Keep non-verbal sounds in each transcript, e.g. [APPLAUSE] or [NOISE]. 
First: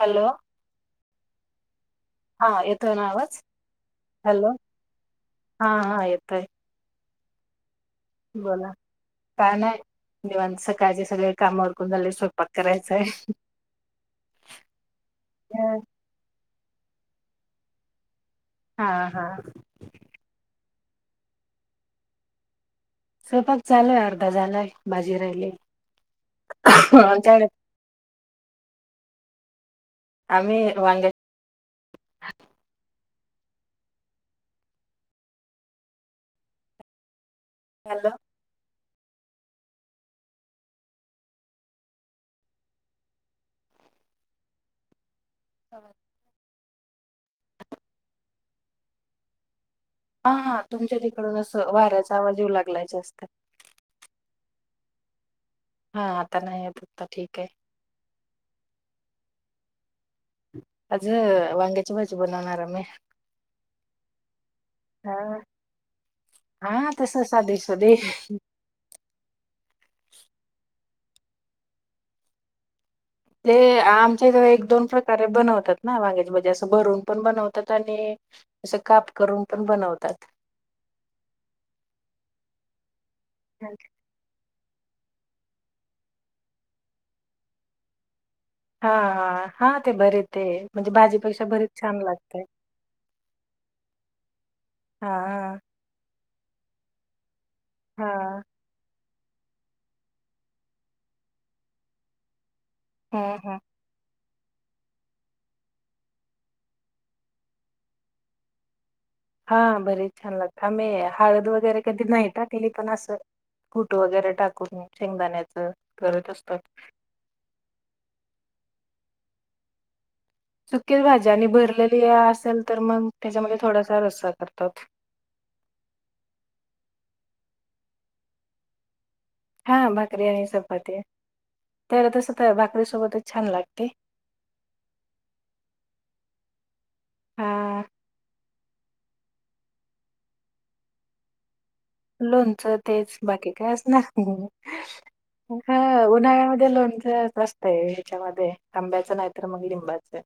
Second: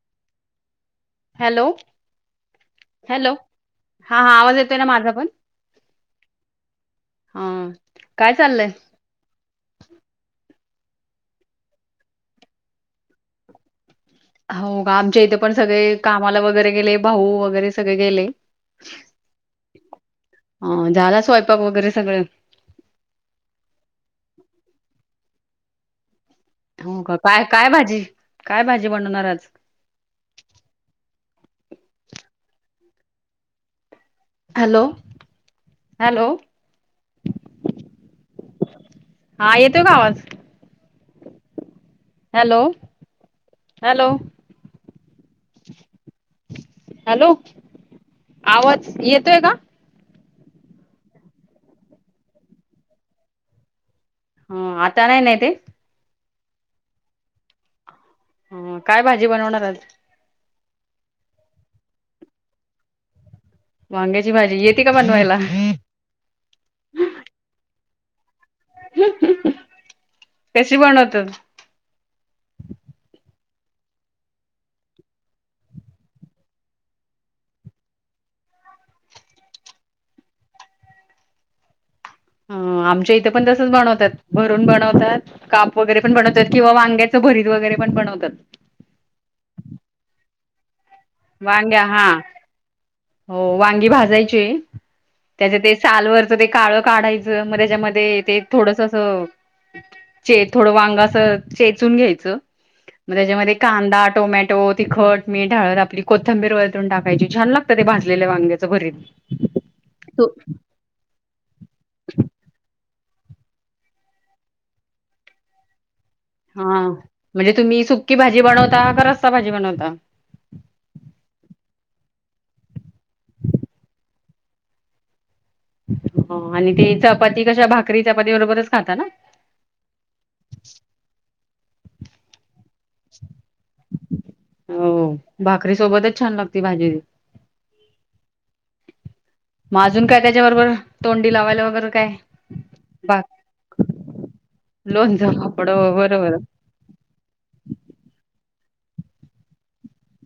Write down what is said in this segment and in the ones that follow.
Hello hello हा येतोय ना हॅलो आवाज हा हा हॅलो आवाज येतोय ना माझा पण हा हा येतोय हा काय चाललंय बोला काय नाही निवांत सकाळचे सगळे काम उरकून झाले स्वयंपाक करायचाय. [INAUDIBLE] हो आमच्या इथे पण अ, सगळे कामाला वगैरे गेले भाऊ वगैरे सगळे गेले हा हा ह झाला स्वयंपाक वगैरे सगळं स्वयंपाक चालूय अर्धा झालंय भाजी राहिली हो का काय आमच्याकडे काय भाजी काय भाजी बनवणार आज आम्ही वांग्याचे हॅलो हॅलो हॅलो हा येतो का आवाज? हॅलो हॅलो हो हॅलो, आवाज येतोय का‌? हा हा तुमच्या तिकडून असं वाऱ्याचा आवाज येऊ लागलाय जास्त. ह आता नाही ना येते हा आता नाही येत आता ठीकय. हं काय भाजी बनवणार आज? आज वांग्याची भाजी बनवणार आम्ही. वांग्याची भाजी येते का बनवायला? हा तस साधे-साधे. कशी बनवतात? ते आमच्या इथ एक दोन प्रकारे बनवतात ना वांग्याची भाजी असं भरून पण बनवतात आणि असं काप करून पण बनवतात. हम्म आमच्या इथे पण तसच बनवतात. भरून बनवतात काप वगैरे पण बनवतात किंवा वांग्याचं भरीत वगैरे पण बनवतात. हां हां हा ते बरे ते म्हणजे भाजी वांग्या हा हो वांगी भाजायची हा तेज ते सालवरचं ते काळं काढायचं मग हा त्याच्यामध्ये ते थोडस असं‌ चे थोडं वांग अस चेचून घ्यायचं. मग हम्म त्याच्यामध्ये हम्म कांदा, टोमॅटो, तिखट, मीठ, हळद आपली कोथंबीर वरतून टाकायची छान लागत ते भाजलेल्या वांग्याचं भरीत‌. हा भरीत छान लागत आम्ही हळद वगैरे कधी नाही टाकली पण असं कुठ वगैरे टाकून शेंगदाण्याच करत असत. हा म्हणजे तुम्ही सुक्की भाजी बनवता का रस्सा भाजी बनवता? सूकीच भाज्या आणि भरलेली असेल तर मग त्याच्यामध्ये थोडासा रस्सा करतात. ह आणि ते चपाती कशा भाकरी चपाती बरोबरच खाता ना? हां भाकरी आणि चपाती, तर तसं तर भाकरीसोबतच छान लागते. हो भाकरी सोबतच छान लागते भाजी ती. हां. म अजून काय त्याच्याबरोबर तोंडी लावायला वगैरे काय लोनचं तेच बा बाकी काय असणार. लोणचं पापड ह बरोबर उन्हाळ्यामध्ये लोणचं ते ह्याच्यामध्ये आंब्याचं नाहीतर मग लिंबाचं.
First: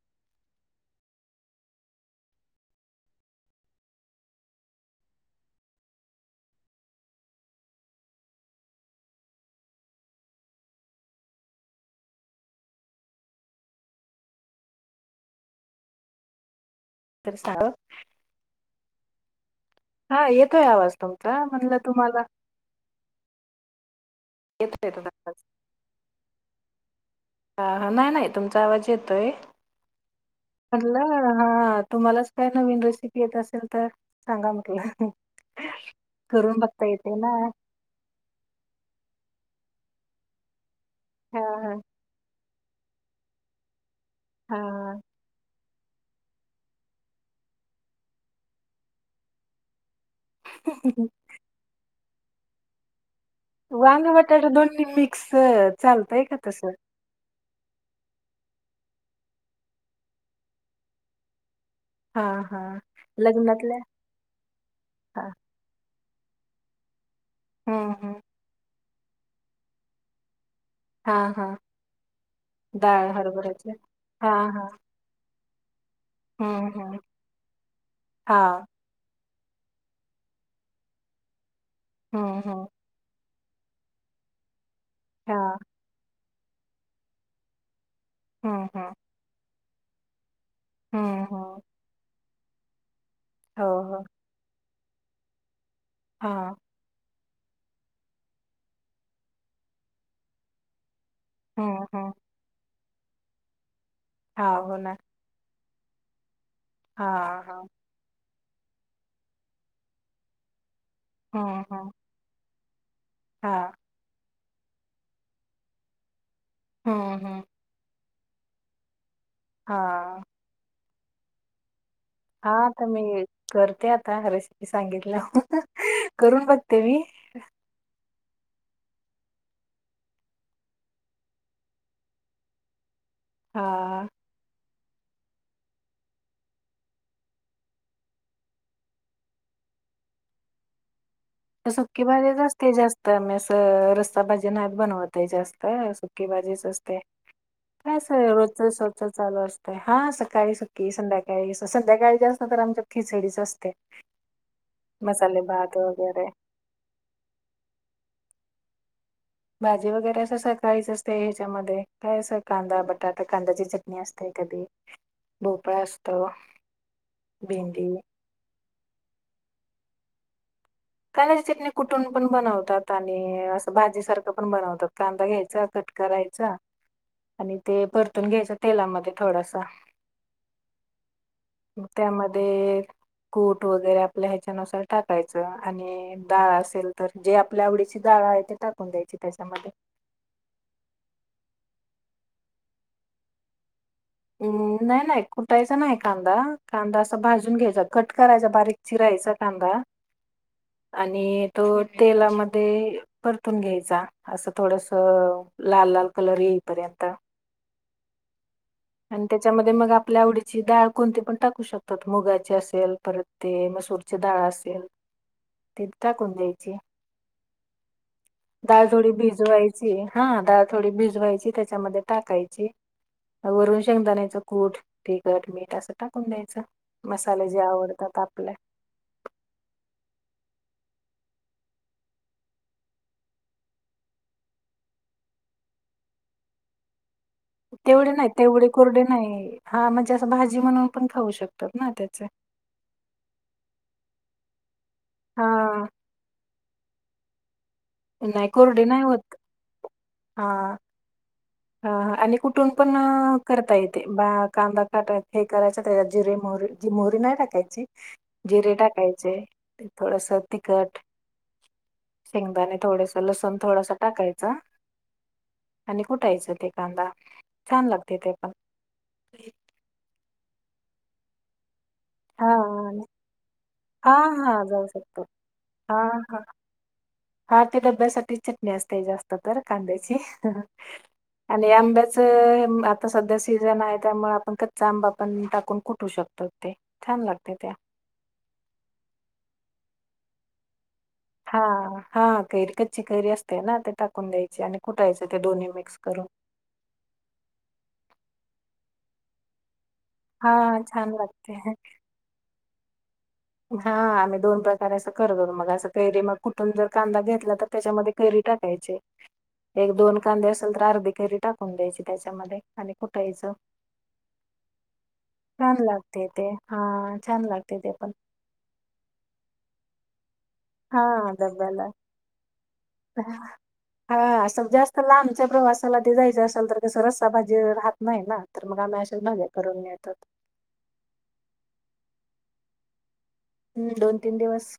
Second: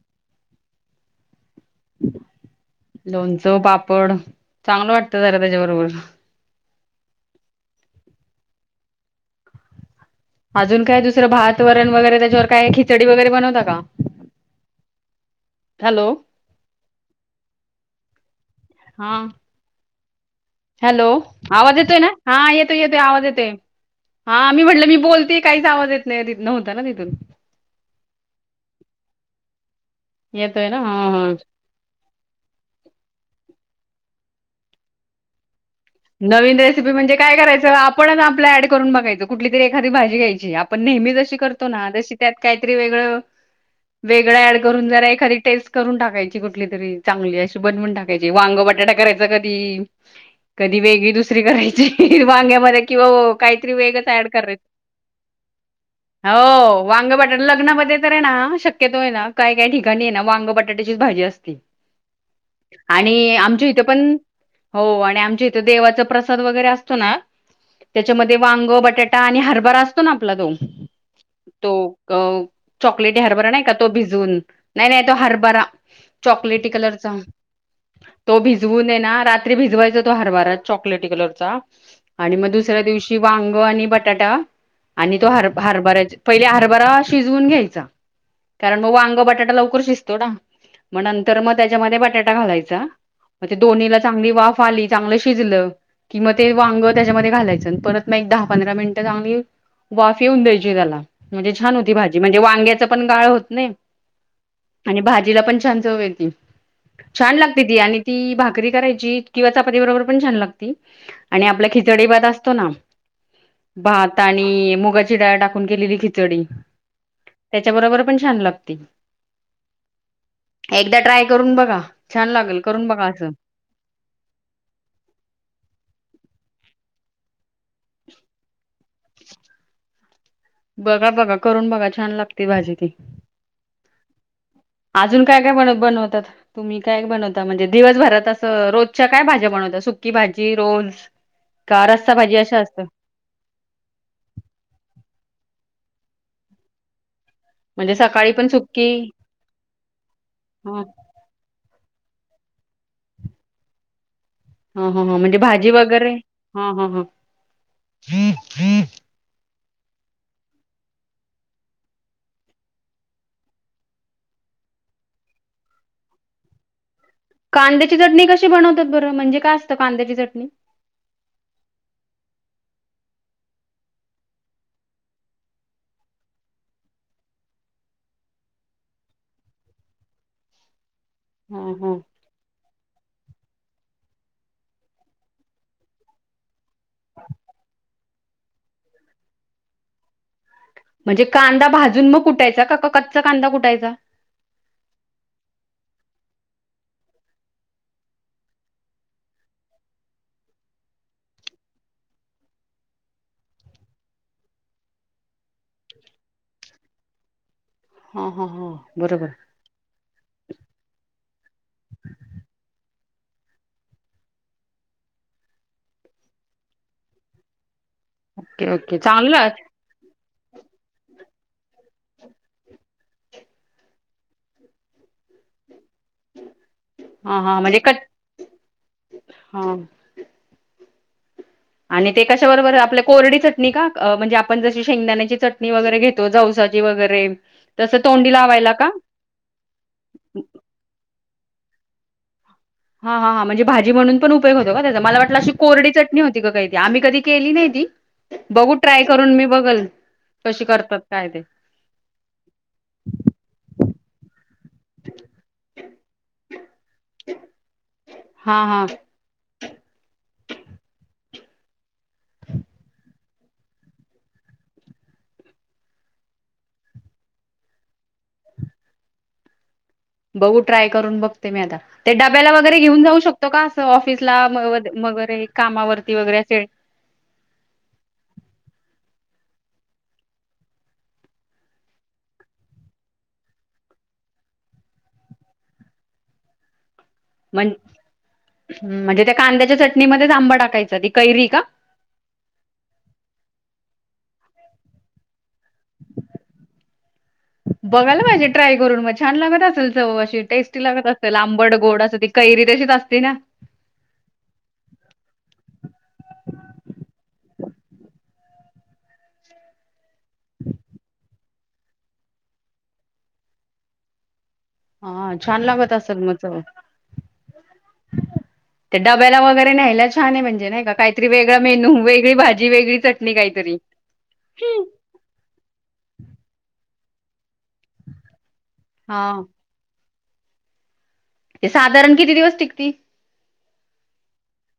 लोणचं, पापड चांगलं वाटत जरा त्याच्याबरोबर. अजून काय दुसरं भात, वरण वगैरे त्याच्यावर काय खिचडी वगैरे बनवता का? हॅलो तर साध हां हा येतोय आ हॅलो आवाज येतोय ना हा येतोय येतोय आवाज येतोय. हा मी म्हटलं येतोय मी तुमचा बोलते काहीच आवाज येत [UNINTELLIGIBLE] नव्हता ना तिथून. ह नाही नाही तुमचा आवाज येतोय येतोय ना हा म्हटलं हा तुम्हालाच काय नवीन रेसिपी येत असेल तर सांगा म्हटलं. करून नवीन बघता रेसिपी म्हणजे येते ना काय करायचं आप आपणच आपल ऍड करून बघायच कुठली तरी एखादी भाजी घ्यायची आपण नेहमी जशी हा करतो ना तशी त्यात काहीतरी वेगळं, वेगळं हा ऍड करून हा. जरा एखादी टेस्ट करून टाकायची कुठली तरी चांगली अशी बनवून टाकायची वांग, बटाटा करायचा कधी कधी वेगळी दुसरी करायची वांग्यामध्ये किंवा ओ वांग, बटाटा दोन्ही मिक्स चालतय का तसं? हो वांग, बटाटे लग्नामध्ये तर आहे ना शक्यतो आहे ना काय काय ठिकाणी आहे ना वांग, बटाट्याचीच भाजी असते. हा हा आणि आमच्या लग्नातल्या इथं पण हो आणि हा आमच्या इथे देवाचा प्रसाद वगैरे असतो ना हम्म हम्म त्याच्यामध्ये वांग, बटाट आणि हरभरा असतो ना आपला तो हा हा तो अ डाळ चॉकलेटी हरभरा नाही हरभऱ्याचे का तो हा भिजून हा नाही नाही तो हरभरा हम्म चॉकलेटी हम्म कलरचा तो हा भिजवूनये ना रात्री भिजवायच तो हरभार चॉकलेटी कलरचा आणि हम्म मग हम्म दुसऱ्या दिवशी वांग आणि बटाटा आणि तो हर हा हरभरा पहिले हरभरा शिजवून घ्यायचा. हम्म कारण मग हम्म वांग, बटाटा लवकर शिजतो ना मग हम्म हम्म नंतर मग त्याच्यामध्ये बटाटा घालायचा हो दोन्हीला हो चांगली वाफ आली चांगलं शिजलं की म हा ते वांग त्याच्यामध्ये घालायचं परत मग एक दहा पंधरा मिनिटं चांगली वाफ येऊन द्यायची त्याला. म्हणजे छान हम्म होती हम्म भाजी म्हणजे वांग्याच पण गाळ होत नाही हा हो ना आणि भाज तिला पण छान चव येती हा छान हा लागते ती आणि ती भाकरी करायची किंवा चपाती बरोबर पण छान लागते आणि आपला खिचडी भात असतो ना. हां. भात आणि मुगाची डाळ टाकून केलेली खिचडी हा हा. त्याच्या बरोबर पण छान लागते. हा. एकदा ट्राय करून बघा छान लागेल हा तर करून मी बघा असं. करते आता रेसिपी सांगितल्यावर करून बघते मी बघा बघा करून बघा छान लागते भाजी ती हा. अजून काय काय बन बनवतात. तुम्ही काय बनवता म्हणजे दिवसभरात असं रोजच्या काय भाज्या बनवता सुक्की भाजी रोज, ह. सुकी भाजीचं असते जास्त तर मी अस रस्ता भाजी नाहीत बनवत जास्त सुकी भाजीच असते. काय म्हणजे अस सकाळी पण रोजच सुकी रोच चालू असतय हा सकाळी ह सुकी संध्याकाळी का संध्याकाळी जास्त तर आमच्या खिचडीच असत्या. ह ह म्हणजे भाजी वगैरे ह ह ह. भाजी वगैरे असं सकाळीच असते ह्याच्यामध्ये काय अस कांदा बटाटा कांद्याची चट असते कधी भोपळा असतो. भेंडी कांद्याची चटणी कशी बनवतात बरं म्हणजे काय असतं कांद्याची चटणी कांद्याची चटणी कुठून पण बनवतात आणि असं भाजी सारखं पण बनवतात कांदा घ्यायचा क करायचा आणि ते परतून घ्यायच तेलामध्ये थोडसा. [INAUDIBLE] मग ह त्यामध्ये कुट वगैरे आपल्या ह्याच्यानुसार टाकायचं. आणि डाळ असेल तर जे आपल्या आवडीची डाळ आहे ते टाकून द्यायची त्याच्यामध्ये म्हणजे कांदा भाजून मग कुटायचा का का कच्चा कांदा कुटायचा हम् नाही नाही कुटायचा नाही कांदा कांदा असा भाजून घ्यायचा कट करायचा बारीक चिरायचा कांदा [INAUDIBLE] आणि तो तेलामध्ये परतून घ्यायचा. असं थोडस लाल लाल कलर येईपर्यंत हम् हम हम आणि त्याच्यामध्ये मग आपल्या आवडीची डाळ कोणती पण टाकू शकतात मुगाची असेल परत ते म डाळ असेल ती टाकून द्यायची. ओके डाळ ओके थोडी चांगलं भिजवायची हा डाळ थोडी भिजवायची त्याच्यामध्ये टाकायची. वरून शेंगदाण्याचं कूट, तिखट, मीठ असं टाकून द्यायच हा मसाले हा जे म्हणजे कट आवडतात आपल्या हा आणि ते कशा बरोबर आपल्या कोरडी चटणी का? म्हणजे आपण जशी शेंगदाण्याची चटणी वगैरे घेत तो जौसाची वगैरे तसं तेवढे नाही तोंडी तेवढे लावायला का कोरडे नाही हा म्हणजे असं भाजी म्हणून पण खाऊ शकतात ना त्याचे. हा हा हां म्हणजे भाजी म्हणुन पण उपयोग होतो का त्याचा? मला वाटलं अशी हा कोरडी चटणी होती का काही? आम्ही कधी केली नाही ती, नाही बघू कोरडे ट्राय नाही करून होत मी बघल कशी करतात काय ते? ह आणि कुठून पण करता येते, बा कांदा हे करायच त्या जिरे मोहरी जी मोहरी नाही टाकायची हा जिरे हा टाकायचे. ते थोडस तिखट शेंगदाणे थोडस लसण थोडस टाकायच. कुटायचं ते कांदा छान लागते ते पण बघू ट्राय करून बघते मी आता ते हा डाब्याला वगैरे आणि घेऊन जाऊ शकतो का हा ऑफिसला हा जाऊ शकतो वगैरे हा कामावरती वगैरे हा असेल. हा ते डब्यासाठी चटणी असते. जास्त तर कांद्याची आणि आंब्याचं आता सध्या सीझन आहे. त्यामुळे आपण कच्चा आंब आपण टाकून कुठू शकतो. हो ते [INAUDIBLE] ण त्या म्हणजे त्या कांद्याच्या चटणीमध्येच आंबा टाकायचा. कैरी हा का हा कैरी कच्ची कैरी असते ना ते टाकून द्यायची आणि कुठायचं ते दोन्ही मिक्स करून. बघायला पाहिजे ट्राय करून मग छान लागत असेल च अशी हा टेस्टी लागत छान असेल लागते आंबड, गोड अस. कैरी तशीच असते ना? हा आम्ही दोन प्रकारे असं करत होतो. मग असं कैरी मग कुठून जर कांदा घेतला तर त्याच्यामध्ये कैरी टाकायचे. एक, दोन कांदे असेल तर अर्धी कैरी टाकून द्यायची त्याच्यामध्ये आणि कुठायचं. [UNINTELLIGIBLE] हा छान लागत असल लागते मग ते चव. हा छान लागते ते पण ते डब्याला वगैरे न्यायलाच छान आहे म्हणजे नाही हा काहीतरी वेगळा डब्याला मेनू, वेगळी भाजी, वेगळी चटणी काहीतरी हा असं जास्त लांबचा प्रवास ला ते जायचं असेल तर कस रस्सा भाजी राहत नाही ना तर मग आम्ही अश्या हा. भाजी करून नेतोत. ते साधारण किती दिवस टिकती? हं दोन-तीन दिवस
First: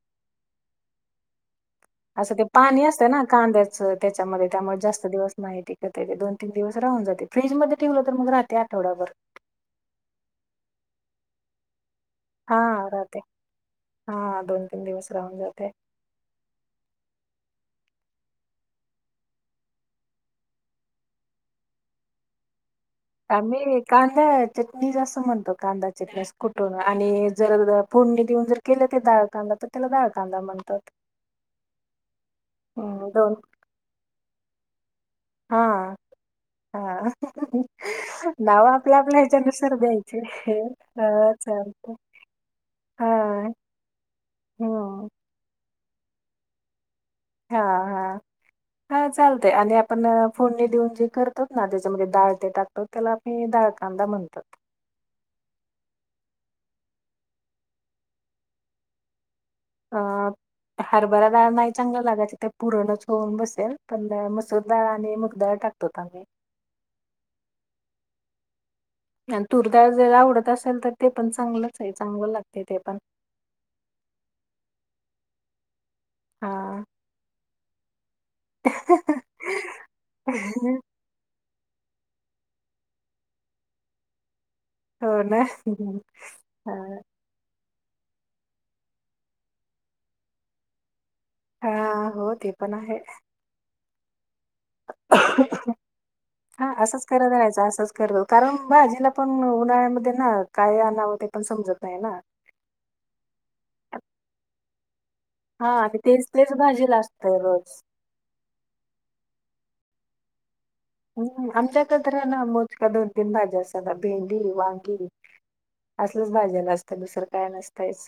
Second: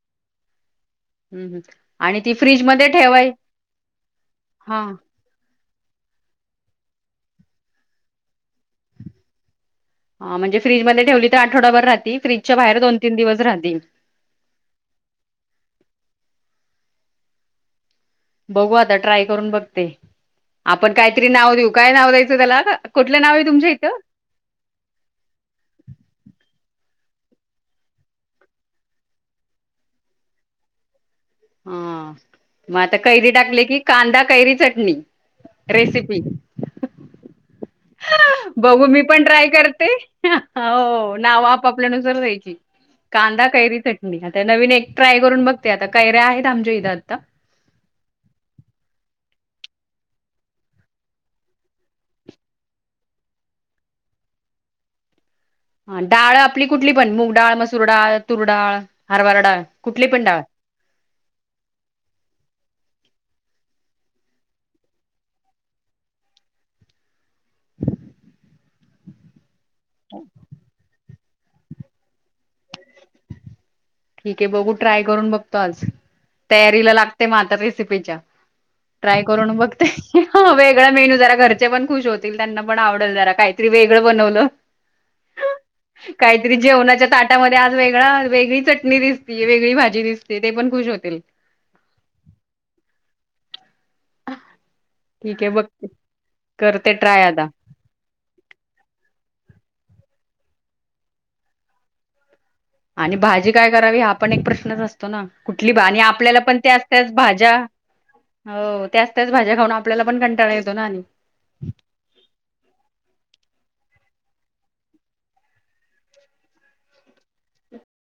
हम्म हम्म. आणि ती असं ते पाणी फ्रीजमध्ये असत ना ठेवाय कांद्याच त्याच्यामध्ये त्यामुळे हा. जास्त दिवस नाही ती दोन, तीन दिवस राहून जाते. फ्रीज मध्ये ठेवल तर मग राहते आठवड्याभर हा म्हणजे फ्रीजमध्ये ठेवली तर आठवडाभर राहते. हा राहते हा दोन, तीन दिवस राहून जाते. बघू आता ट्राय करून बघते. आपण काहीतरी नाव देऊ? काय नाव द्यायचं त्याला? कुठलं नाव आहे तुमच्या आम्ही इथं? कांदा चटणी असं म्हणतो. कांदा चटणी अस कुठून आणि जर फोडणी देऊन जर केलं ते डाळ, कांदा तर त्याला डाळ, कांदा म्हणतो. हा मग आता हम्म कैरी दोन टाकले की कांदा, कैरी चटणी हा रेसिपी हा नाव बघू आपल्या मी आपल्या पण ट्राय ह्याच्यानुसार करते द्यायचे हो हा नाव चालत आपपल्यानुसार द्यायची. हा कांदा, कैरी चटणी आता नवीन एक हम्म ट्राय करून बघते. आता कैऱ्या आहेत आमच्या इथं आता हा हा हा चालत आणि आपण फोडणी देऊन जे करतोत ना त्याच्यामध्ये डाळ ते टाकतो. त्याला काही दाळ, कांदा म्हणतात. हा डाळ आपली कुठली पण मुग डाळ, मसूर डाळ, तूरडाळ, हरभरा डाळ. कुठली पण हा डाळ हरभरा डाळ नाही चांगला लागायची ते पुरणच होऊन बसेल पण मसूरडाळळा आणि मूग दाळ टाक तोता मी आणि तूरदाळ जर आवडत असल तर ते पण चांगलंच आहे चांगलं लागतय ते पण. ठीक आहे बघू ट्राय करून बघतो आज, हा तयारीला लागते म आता रेसिपीच्या. ट्राय करून बघते, वेगळ मील जरा घर चे पण खुश होतील त्यांना पण आवडल जरा काहीतरी वेगळं बनवलं. हो ना, हा. त्या मध्ये आज वेगळा वेगळी चटणी दिसती, वेगळी भाजी दिसते, ते पण खुश होतील. हा हो ते पण आहे. ठीक आहे बघते हा करते असच ट्राय करत आता. रहायच असच. कर कारण भाजीला पण उन्हाळ्यामध्ये ना काय आणावं ते पण समजत नाही ना. आणि भाजी काय करावी हा पण एक प्रश्नच असतो ना? हा कुठली आणि भानी तेच आपल्याला तेच पण त्याच भाजीला त्याच असतंय भाज्या रोज हो त्याच त्याच भाज्या खाऊन आपल्याला पण कंटाळा येतो ना आणि. हम आमच्याकतर ना मोजक्या दोन तीन भाज्या असतात भेंडी, वांगी. असलच भाज्याला असतं दुसरं काय नसतयच.